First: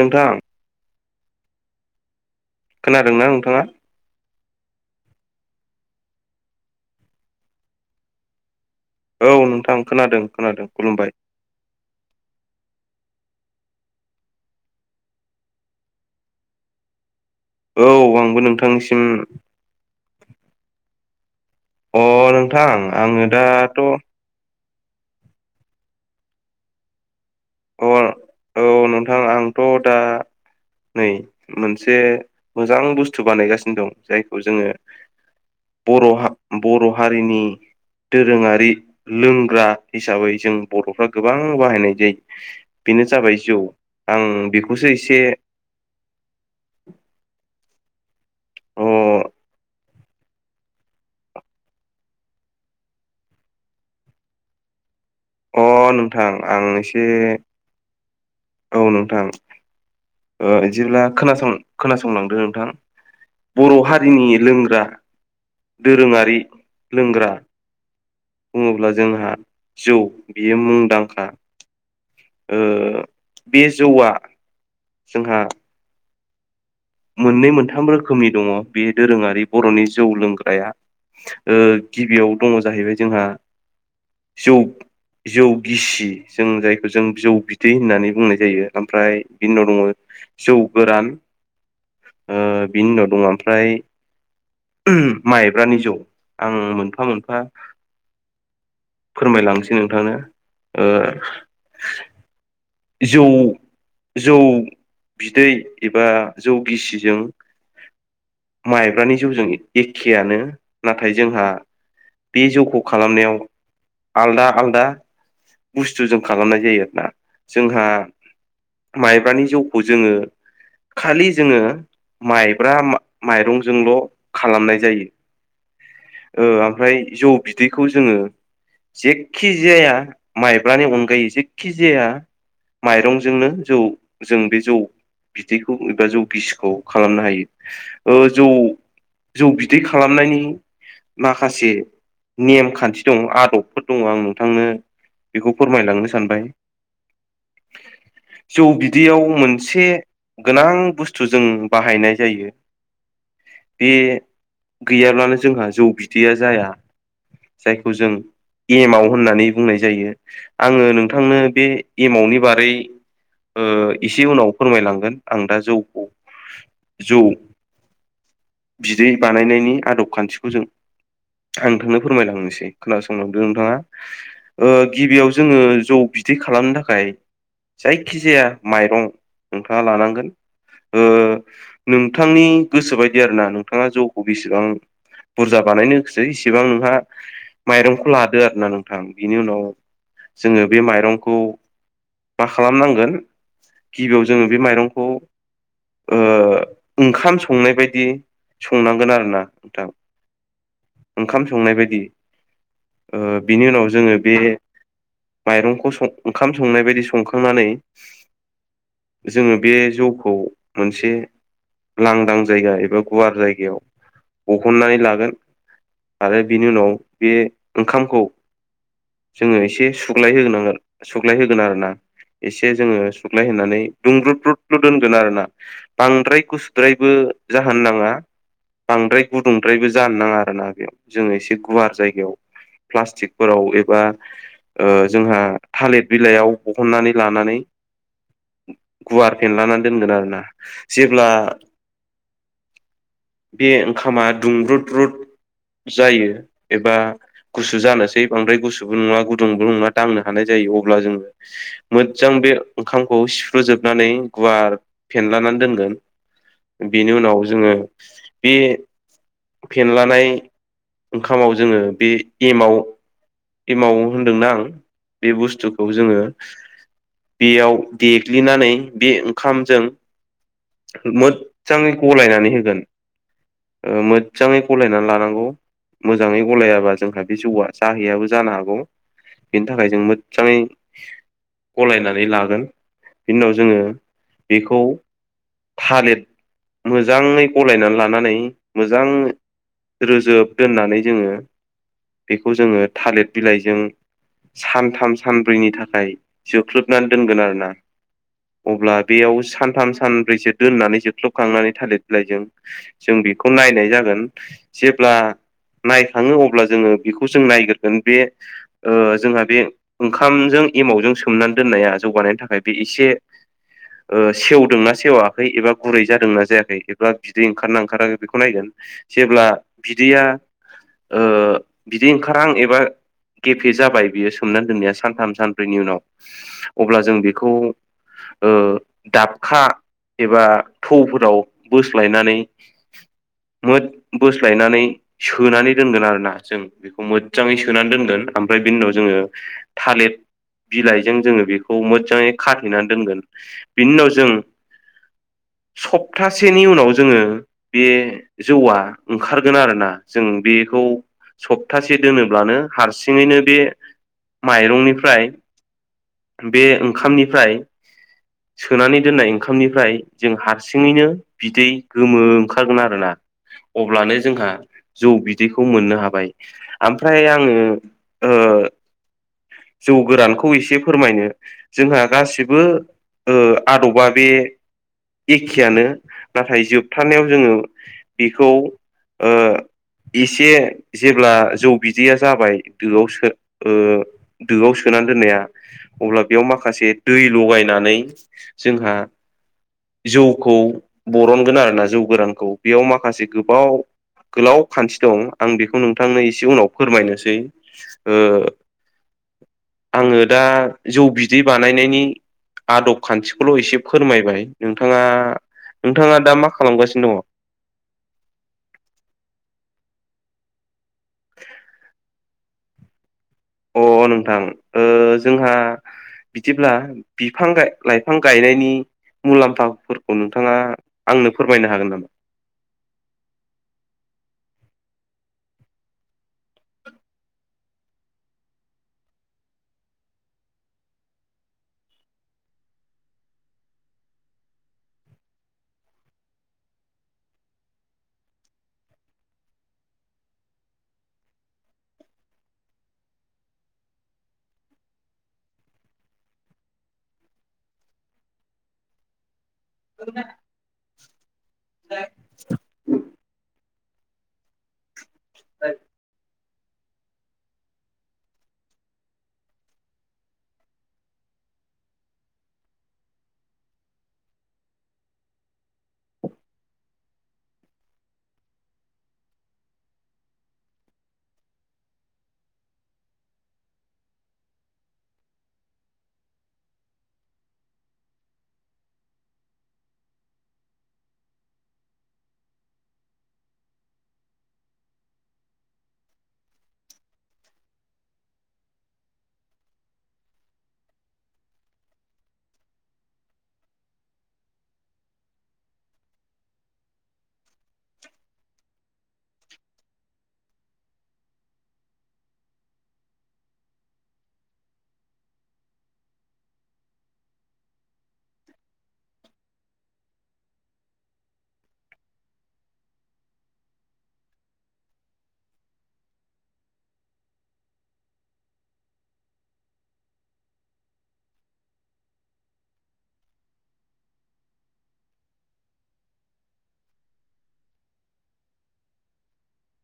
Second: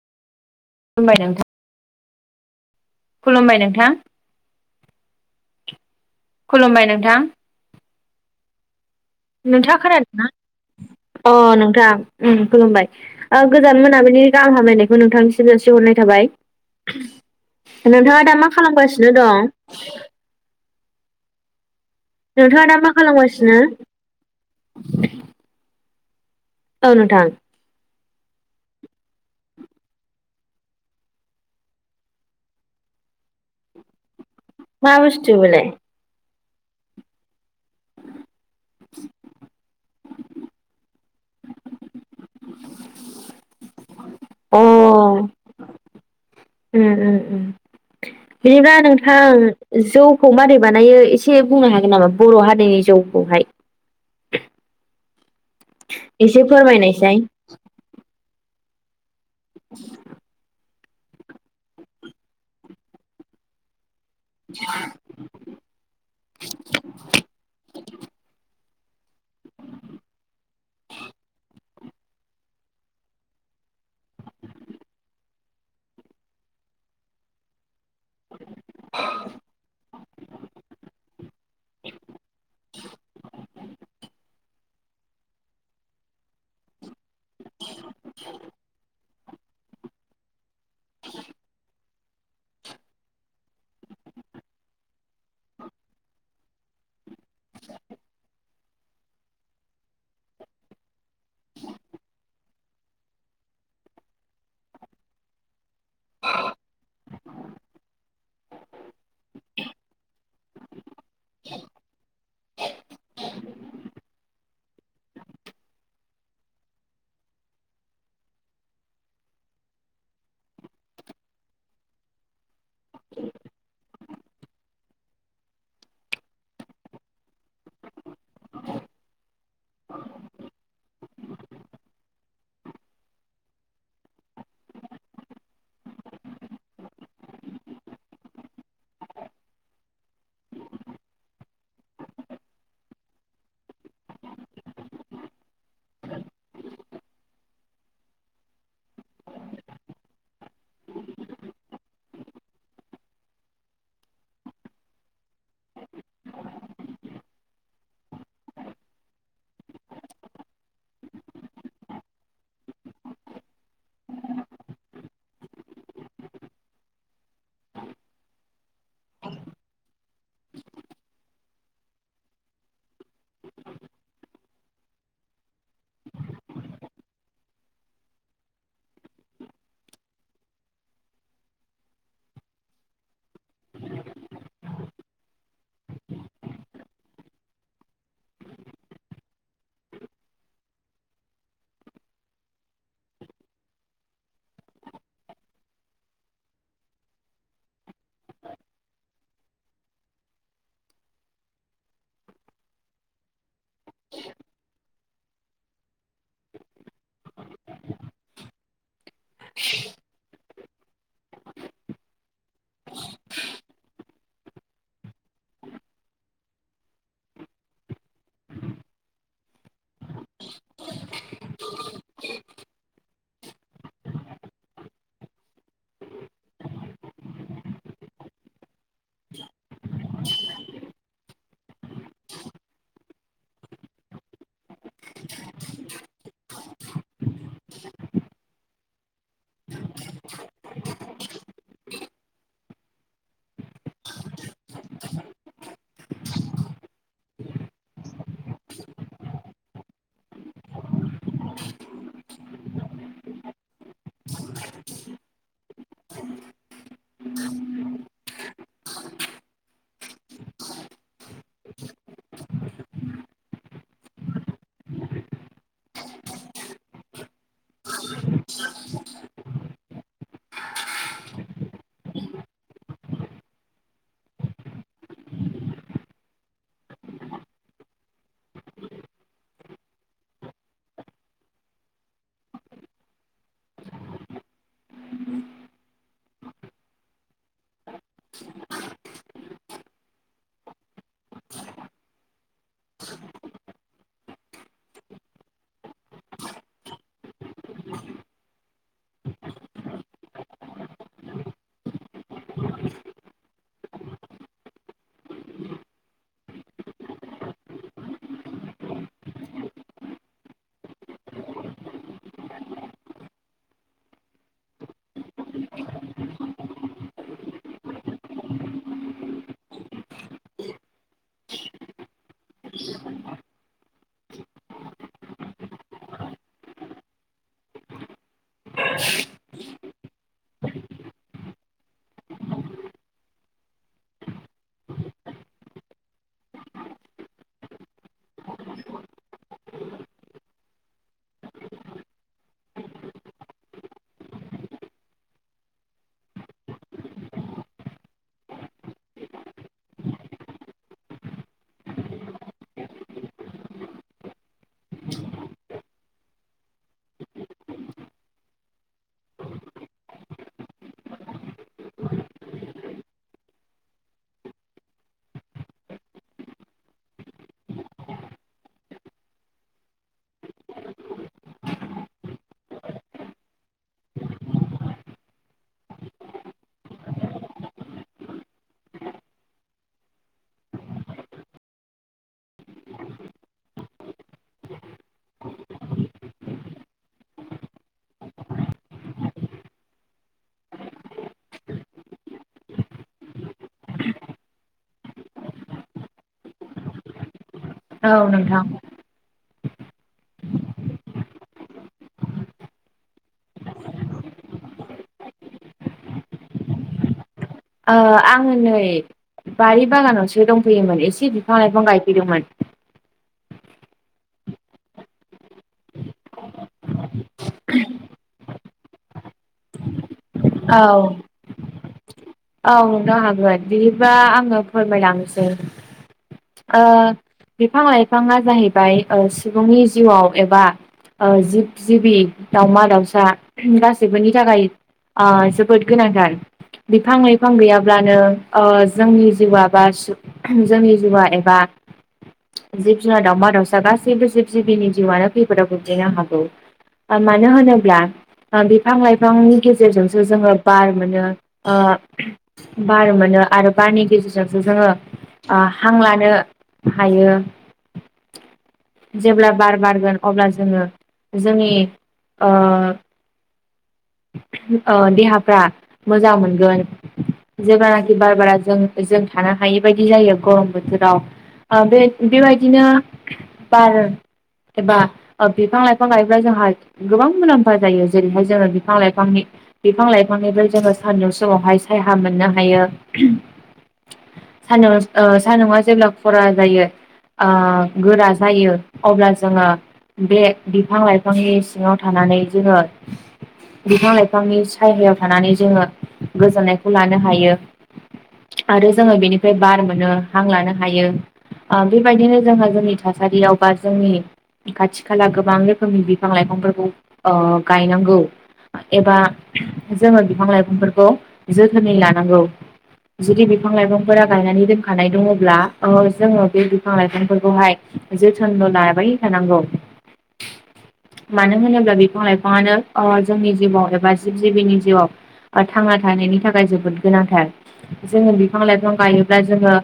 नोंथां खुलुमबाय नोंथां खोनादोंना खुलुमबाय नोंथांङा? नोंथां खुलुमबाय नोंथां औ नोंथांङा नोंथां खोनादों खोनादोंना? खोनादों खुलुमबाय अ नोंथां उम खुलुमबाय ओ गोजान मोनाबिलिनि गाहाम हामलायनायखौ नोंथांनिसिम जासिहरनाय थाबाय औ नोंथांङा दा आंबो मा नोंथांनिसिम खालामगासिनो दं? अ नोंथांङा नोंथां दा मा आङो खालामगासिनो? दाथ' औ नोंथां औ अ नोंथां आंथ दा नै मोनसे मोजां बुस्थु बानायगासिनो दं जाय खौ जोंङो मा बुस्थु बेलाय बर'हा बर' हारिनि दोरोंङारि लोंग्रा हिसाबै जों बर'फ्रा गोबां बाहायनाय जायो बेनो जाबाय जौ आं अ बेखौसो एसे [inaudible] बिनिबा अ नोंथां जौखौ मारै बानायो एसे बुंनो हागोन नामा बर' हारिनि जौखौहाय [unintelligible] अ नोंथां एसे आं एसे फोरमायनायसाय औ नोंथां [unintelligible] बिदिब्ला खोनासं खोनासंलांदो नोंथां बर हा हारिनि लोंग्रा दोरोङारि लोंग्रा बुङोब्ला जोंहा जौ बियो मुंदांखा बे जौआ जोंहा मोननै मोनथाम रोखोमनि दंङ बे दोरोङारि बरनि जौ लोंग्राया गिबियाव दंङ जाहैबाय जोंहा जौ जौ गिसि जों जायखौ जों जौ बिदै होननानै बुंनाय जायो ओमफ्राय बिनि उनाव दङ जौ गोरान बिनि उनाव दङ ओमफ्राय माइब्रानि जौ आं मोनफा मोनफा फोरमायलांसै नोंथांनो जौ जौ बिदै एबा जौ गिसिजों माइब्रानि जौजों एखेयानो नाथाय जोंहा बे जौखौ' खालामनायाव आलदा आलदा दा बुस्थु जों खालामनाय जायो आरोना जोंहा माइब्रानि जौखौ जोङो खालि जोङो माइ ब्रा माइरंजोंल' खालामनाय जायो। ओमफ्राय जौ बिदैखौ जोंङो जेखि जाया माइब्रानि अनगायै जेखि जाया माइरंजोंनो जौ जों बे जौ बिदैखौ एबा जौ बिसिखौ खालामनो हायो जौ जौ बिदै खालामनायनि माखासे नेमखान्थि दं आदबफोर दङ आं नोंथांनो बेखौ फोरमायलांनो सानबाय। [inaudible] जौ बिदैयाव मोनसे गोनां बुस्थु जों बाहायनाय जायो बे गैयाब्लानो जोंहा जौ बिदैया जाया। जायखौ जों एमव होननानै बुंनाय जायो आङो नोंथांनो बे एमाउनि बारै ओ एसे उनाव फोरमायलांगोन आं दा जौखौ जौ बिदै बानायनायनि आदब खान्थिखौ जों आं नोंथांनो फोरमायलांनोसै खोनासंलांदो नोंथाङा ओ गिबियाव जोङो जौ बिदिै खालामनो थाखाय जायखि जाया माइरं नोंथाङा लानांगोन नोंथांनि गोसोबायदि आरोना नोंथाङा जौखौ बेसेबां बुरजा बानायनोसो इसेबां नोंहा माइरंखौ लादो आरो ना नोंथां बिनि उनाव जोङो बे माइरंखौ मा खालामनांगोन गिबियाव जोङो बे माइरंखौ ओंखाम संनाय बायदि संनांगोन आरोना नोंथां । ओंखाम संनाय बायदि बिनि उनाव जोङो बे माइरंखौं ओंखाम संनाय बायदि संखांनानै जोङो बे जौखौ मोनसे लांदां जायगा एबा गुवार जायगायाव बहननानै लागोन आरो बिनि उनाव बे ओंखामखौ जोंङो एसे सुग्लाय होगोनांगोन सुग्लाय होगोन आरोना एसे जोङो सुग्लाय होनानै दुंब्रुद ब्रुदलु दोनगोन आरोना बांद्राय गुसुद्रायबो जाहोन नाङा बांद्राय गुदुंद्रायबो जानो नाङा आरो ना बेयाव जोङो एसे गुवार जायगायाव प्लास्टिकफोराव एबा जोंहा थालिर बिलाइयाव बहननानै लानानै गुवार फेनलानानै दोनगोन आरोना जेब्ला बे ओंखामा दुंब्रुद रुद जायो एबा गुसु जानोसै बांद्राय गुसुबो नङा गुदुंबो नङा दांनो हानाय ज मोजां बे ओंखामखौ सिफ्र्रुजोबनानै गुवार फेन बेनि उनाव जोंङो बे फेनलानाय ओंखामाव जोंङो बे एमाव एमाव होनदोंना आं बे बुस्थुखौ जोंङो बेयाव देग्लिनानै बे ओंखामजों मोजजाङै गलायनानै होगोन मोजाङै गलायनानै लानांगौ मोजाङै गलायाबा जोंहा बे जौआ जाहैयाबो जानो हागौ बेनि थाखाय जों मो जानि गलायनानै लागोन बिनि उनाव जोंङो बेखौ थालिर मोजांङै गलायनानै लानानै मोजां रोजोब दोननानै जोंङो बेखौ जोङो थालिर बिलाइजों स सानथाम सानब्रैनि थाखाय जोबख्लुबनानै दोनगोन आरोना अब्ला बेयाव सानथाम सानब्रैसो दोननानै जोख्लोबखांनानै थालिर बिलाइजों जों बेखौ नायनाय जागोन जेब्ला नायखाङो अब्ला जोंङो बेखौ जों नायग्रोगोन बे जोंहा बे ओंखामजों एमावजों सोमनानै दोननाया जौगानायनि थाखाय बे एसे सेवदोंना सेवाखै एबा गुरै जादोंना जायाखै एबा बिदै ओंखारना ओंखाराखै बेखौ नायगोन जेब्ला बिदैया बिदि ओंखारहां एबा गेफे जाबाय बियो हुमनानै दोननाया सानथाम सानब्रैनि उनाव अब्ला जों बेखौ ओ दाबखा एबा थौफोराव बोस्लायनानै बोस्लायनानै सोनानै दोनगोन आरो ना जों बेखौ मोजाङै सोनानै दोनगोन ओमफ्राय बिनि उनाव जोङो थालिर बिलाइजों जोङो बेखौ मोजांङै खाथैनानै दोनगोन बिनि उनाव जों [inaudible] सप्तासेनि उनाव जोंङो बे जौआ ओंखारगोन आरोना जों बे सप्तासे दोनोब्लानो हारसिङैनो बे माइरंनिफ्राय बे ओंखामनिफ्राय सोनानै दोननाय ओंखामनिफ्राय जों हारसिङैनो बिदै गोमो ओंखारगोन आरोना। अब्लानो जोंहा जौ बिदैखौ मोननो हाबाय ओमफ्राय आङो ओ जौ गोरानखौ एसे फोरमायनो जोंहा गासिबो ओ आदबा बे एखेयानो नाथाय जोबथानायाव जोङो बेखौ ओ एसे जेब्ला जौ बिदैया जाबाय दोआव सो ओ दोआव सोना दोननाया अब्ला बेयाव माखासे दै लगायनानै जोंहा जौखौ बरनगोन आरो ना जौ गोरानखौ बेयाव माखासे गोबाव गोलाव खान्थि दं आं बेखौ नोंथांनो एसे उनाव फोरमायनोसै ओ औ नोंथां आङो दा जौ बिदै बानायनायनि आदब खान्थिखौल' एसे फोरमायबाय नोंथाङा? नोंथाङा दा मा खालामगासिनो दङ? आङो नै बारि बागानावसो दंफैयोमोन एसे बिफां लाइफां गायफैदोंमोन । अ नोंथां ओ जोंहा बिदिब्ला बिफां लाइफां गायनायनि मुलाम्फा औ नोंथाङा औ आंनो फोरमायनो हागोन नामा? औ नोंथां हागोन बिदिबा आङो फोरमायलांनोसै बिफां लाइफाङा जाहैबाय ओ सुबुंनि जिउआव एबा जिब जिबि दाउमा दाउसा गासैबोनि थाखाय ओ जोबोद गोनांथार। बिफां लाइफां गैयाब्लानो जोंनि जिउआ बा जोंनि जिउआ एबा जिब जुनार दावमा दाउसा गासैबो जिब जिबिनि जिउआनो खैफोदाव गोग्लैनो हागौ। मानो होनोब्ला बिफां लाइफांनि गेजेर जोंसो बार मोनो ओ बार मोनो आरो बारनि गेजेरजोंसो जोङो हां लानो हायो। जेब्ला बार बारगोन अब्ला जोङो जोंनि देहाफ्रा मोजां मोनो जेब्लानाखि बार बारा जों जों थानो हायि बायदि जायो गरम बोथोराव ओ बे बेबायदिनो बार एबा बिफां लाइफां लायोब्ला जोंहा गोबां मुलाम्फा जायो जेरैहाय जोङो बिफां लाइफांनि बिफां लाइफांनिफ्राय जोङो सानदुं समावहाय सायहा मोननो हायो। सानदुंआ जेब्ला खरा जायो गोरा जायो अब्ला जोङो बे बिफां लाइफांनि सिङाव थानानै जोङो बिफां लाइफांनि सायहायाव थानानै जोङो गोजोननायखौ लानो हायो। आरो जोङो बेनिफ्राय बार मोनो हां लानो हायो। बेबायदिनो जोंहा जोंनि थासारियाव बा जोंनि खाथि खाला गोबां रोखोमनि बिफां लाइफांफोरखौ ओ गायनांगौ। एबा जोङो बिफां लाइफांफोरखौ जोथोनै लानांगौ जुदि बिफां लाइफांफोरा गायनानै दोनखानाय दङब्ला जोङो बे बिफां लाइफांफोरखौहाय जोथोनल' लाबाय थानांगौ। मानो होनोब्ला बिफां लाइफाङानो अ जोंनि जिउआव एबा जिब जिबिनि जिउआव थांना थानायनि थाखाय जोबो गोनांथार जोङो बिफां लाइफां गायोब्ला जोङो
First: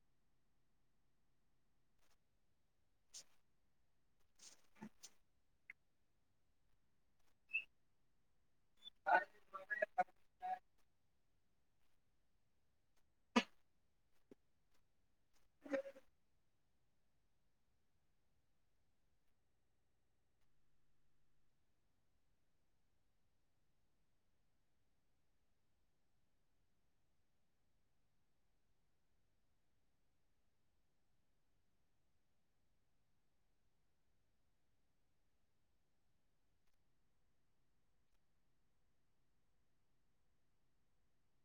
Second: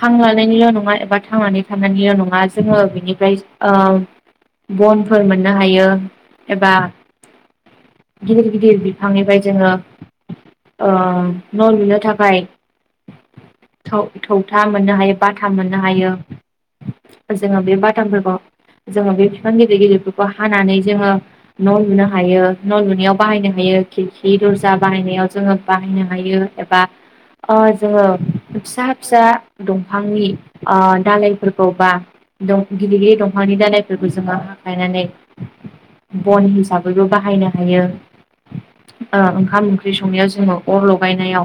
हां लानायनिल' थांनानै थ नङा जोङोनिफ्राय बन मोननो ह हायो एबा [unintelligible] गिदिर बिफांनिफ्राय जोङो न' लुनो थाखाय थौ थौथा मोननो हायो बाथा मोननो हायो। जोङो बे बाथामफोरखौ जोङो बे बिफां गिदिर गिदिरफोरखौ हानानै जोङो न' लुनो हायो न' लुनायाव बाहायनो हायो। ओ खिरखि दरजा बाहायनायाव जोङो बाहायनो हायो एबा जोङो फिसा फिसा दंफांनि दालइफोरखौ बा गिदिरगिरदिर दंफांनि दानायफोरखौ जोङो हखायनानै बन हिसाबैबो बाहायनो हायो ओ ओंखाम ओंख्रि स संनायाव जोङो अर लगायनायाव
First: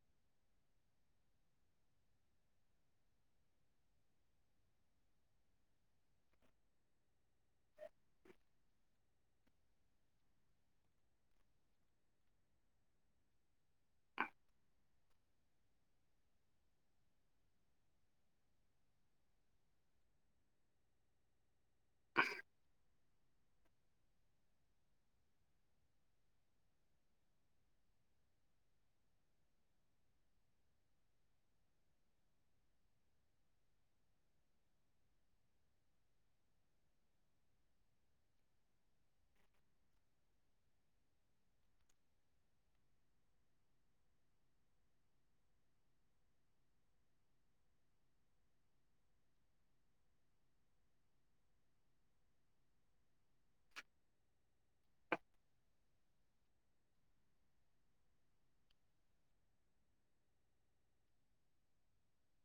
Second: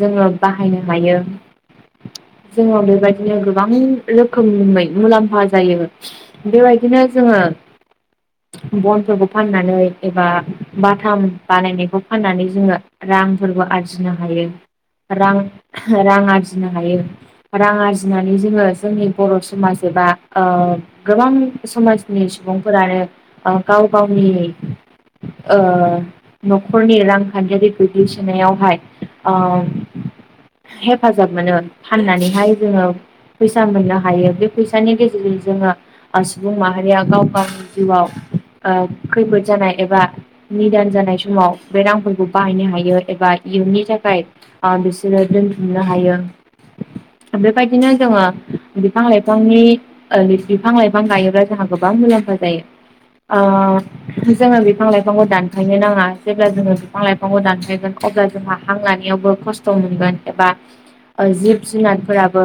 जोङो बाहायनो हायो। जोङो बेबायदिनो गोबां रोखोमै मुलाम्फा जायो बेबायदिनो जोङो। [inaudible] बनफोरखौ फाननानै एबा बाथाम बानायनायखौ फाननानै जोङो रांफोरबो आरजिनो हायो। रां रां आरजिनो हायो रां आरजिनानै जोङो जोंनि बर' समाज एबा ओ गोबां समाजनि सुबुंफोरानो गाव गावनि ओ न'खरनि रांखान्थियारि गोग्लैसोनायावहाय ओ हेफाजाब मोनो फाननानैहाय जोङो फैसा मोननो हायो बे फैसानि गेजेरजों जोङो सुबुं माहारिया गाव गावनि जिउआव ओ खैफोद जानाय एबा निदान जानाय समाव बे रांफोरखौ बाहायनो हायो एबा इयुननि थाखाय ओ बिसोरो दोनथुमनो हायो। बेबायदिनो जोङो बिफां लाइफांनि बिफां लाइफां गायोब्ला जोंहा गोबां मुला मुलाम्फा जायो ओ जोङो बिफां लाइफांखौ दानफायनो नाङा जेब्ला जोङो बिफां लाइफांबो दानफैगोन अब्ला जोंहा हां लानायावबो खस्थ' मोनगोन एबा जिब जुनारफोराबो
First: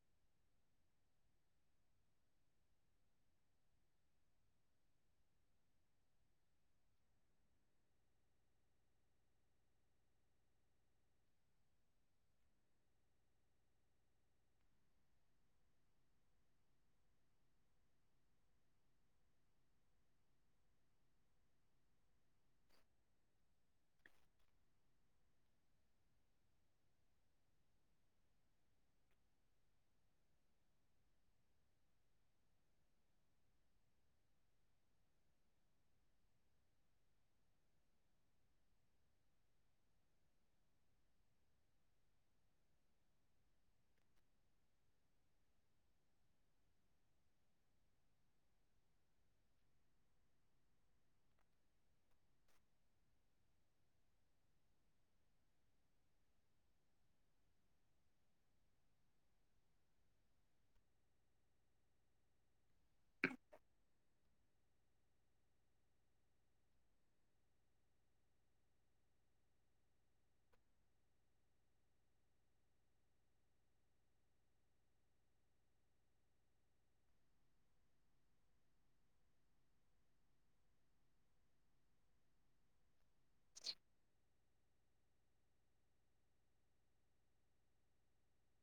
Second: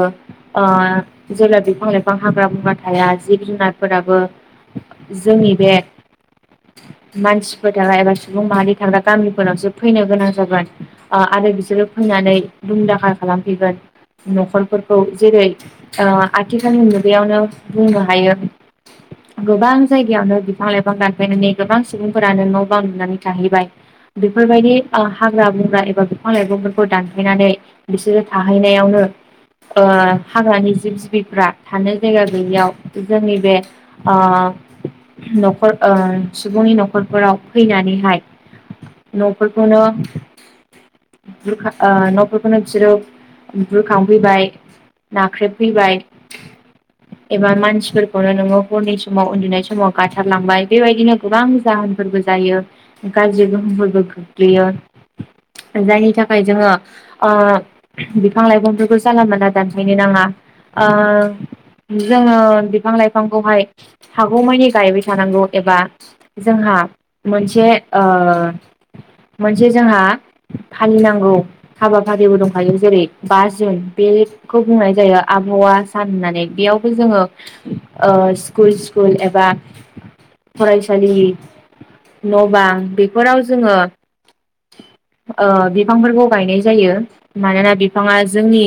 जेब्ला बिफां लाइफां हाग्रा बंग्रा थाया जिब जुनारफोराबो जोंनि बे मानसिफोर थाग्रा एबा सुबुं माहारि थाग्रा गामिफोरनावसो फैनो गोनां जागोन आरो बिसोरो फैनानै दुमदाखाल खालामफैगोन न'खरफोरखौ जेरै ओ आथिखालनि मुगायावनो बुंनो हायो। गोबां जायगायावनो बिफां लाइफां दानफायनानै गोबां सुबुंफोरानो न' बां लुनानै थाहैबाय बेफोरबायदि हाग्रा बंग्रा एबा बिफां लाइफांफोरखौ दानफायनानै बिसोरो थाहैनाय यावनो ओ हाग्रानि जिब जिबिफ्रा थानो जायगा गैयियाव जोंनि बे ओ न'खर ओ सुबुंनि न'खरफोराव फैनानैहाय न'फोरखौनो न'फोरखौनो बिसोरो बुरखांफैबाय नाख्रेबफैबाय एबा मानसिफोरखौनो नोङो हरनि समाव उन्दुनाय समाव गाथारलांबाय बेबायदिनो गोबां जाहोनफोरबो जायो गाज्रि गोहोमफोरबो गोग्लैयो जायनि थाखाय जोङो ओ बिफां लाइफांफोरखौ जानला मोनानला दानफायनो नाङा। ओं जोङो बिफां लाइफांखौहाय हागौमानि गायबाय थानांगौ एबा जोंहा मोनसे ओ मोनसे जोंहा फालिनांगौ हाबाफारिबो दंखायो जेरै बा जुन बे बे बुंनाय जायो आबहावा सान होननानै बेयावबो जोङो स्कुल स्कुल एबा फरायसालिनि न बां फोराव जोंङो ओ बिफांफोरखौ गायनाय जायो मानोना बिफाङा जोंनि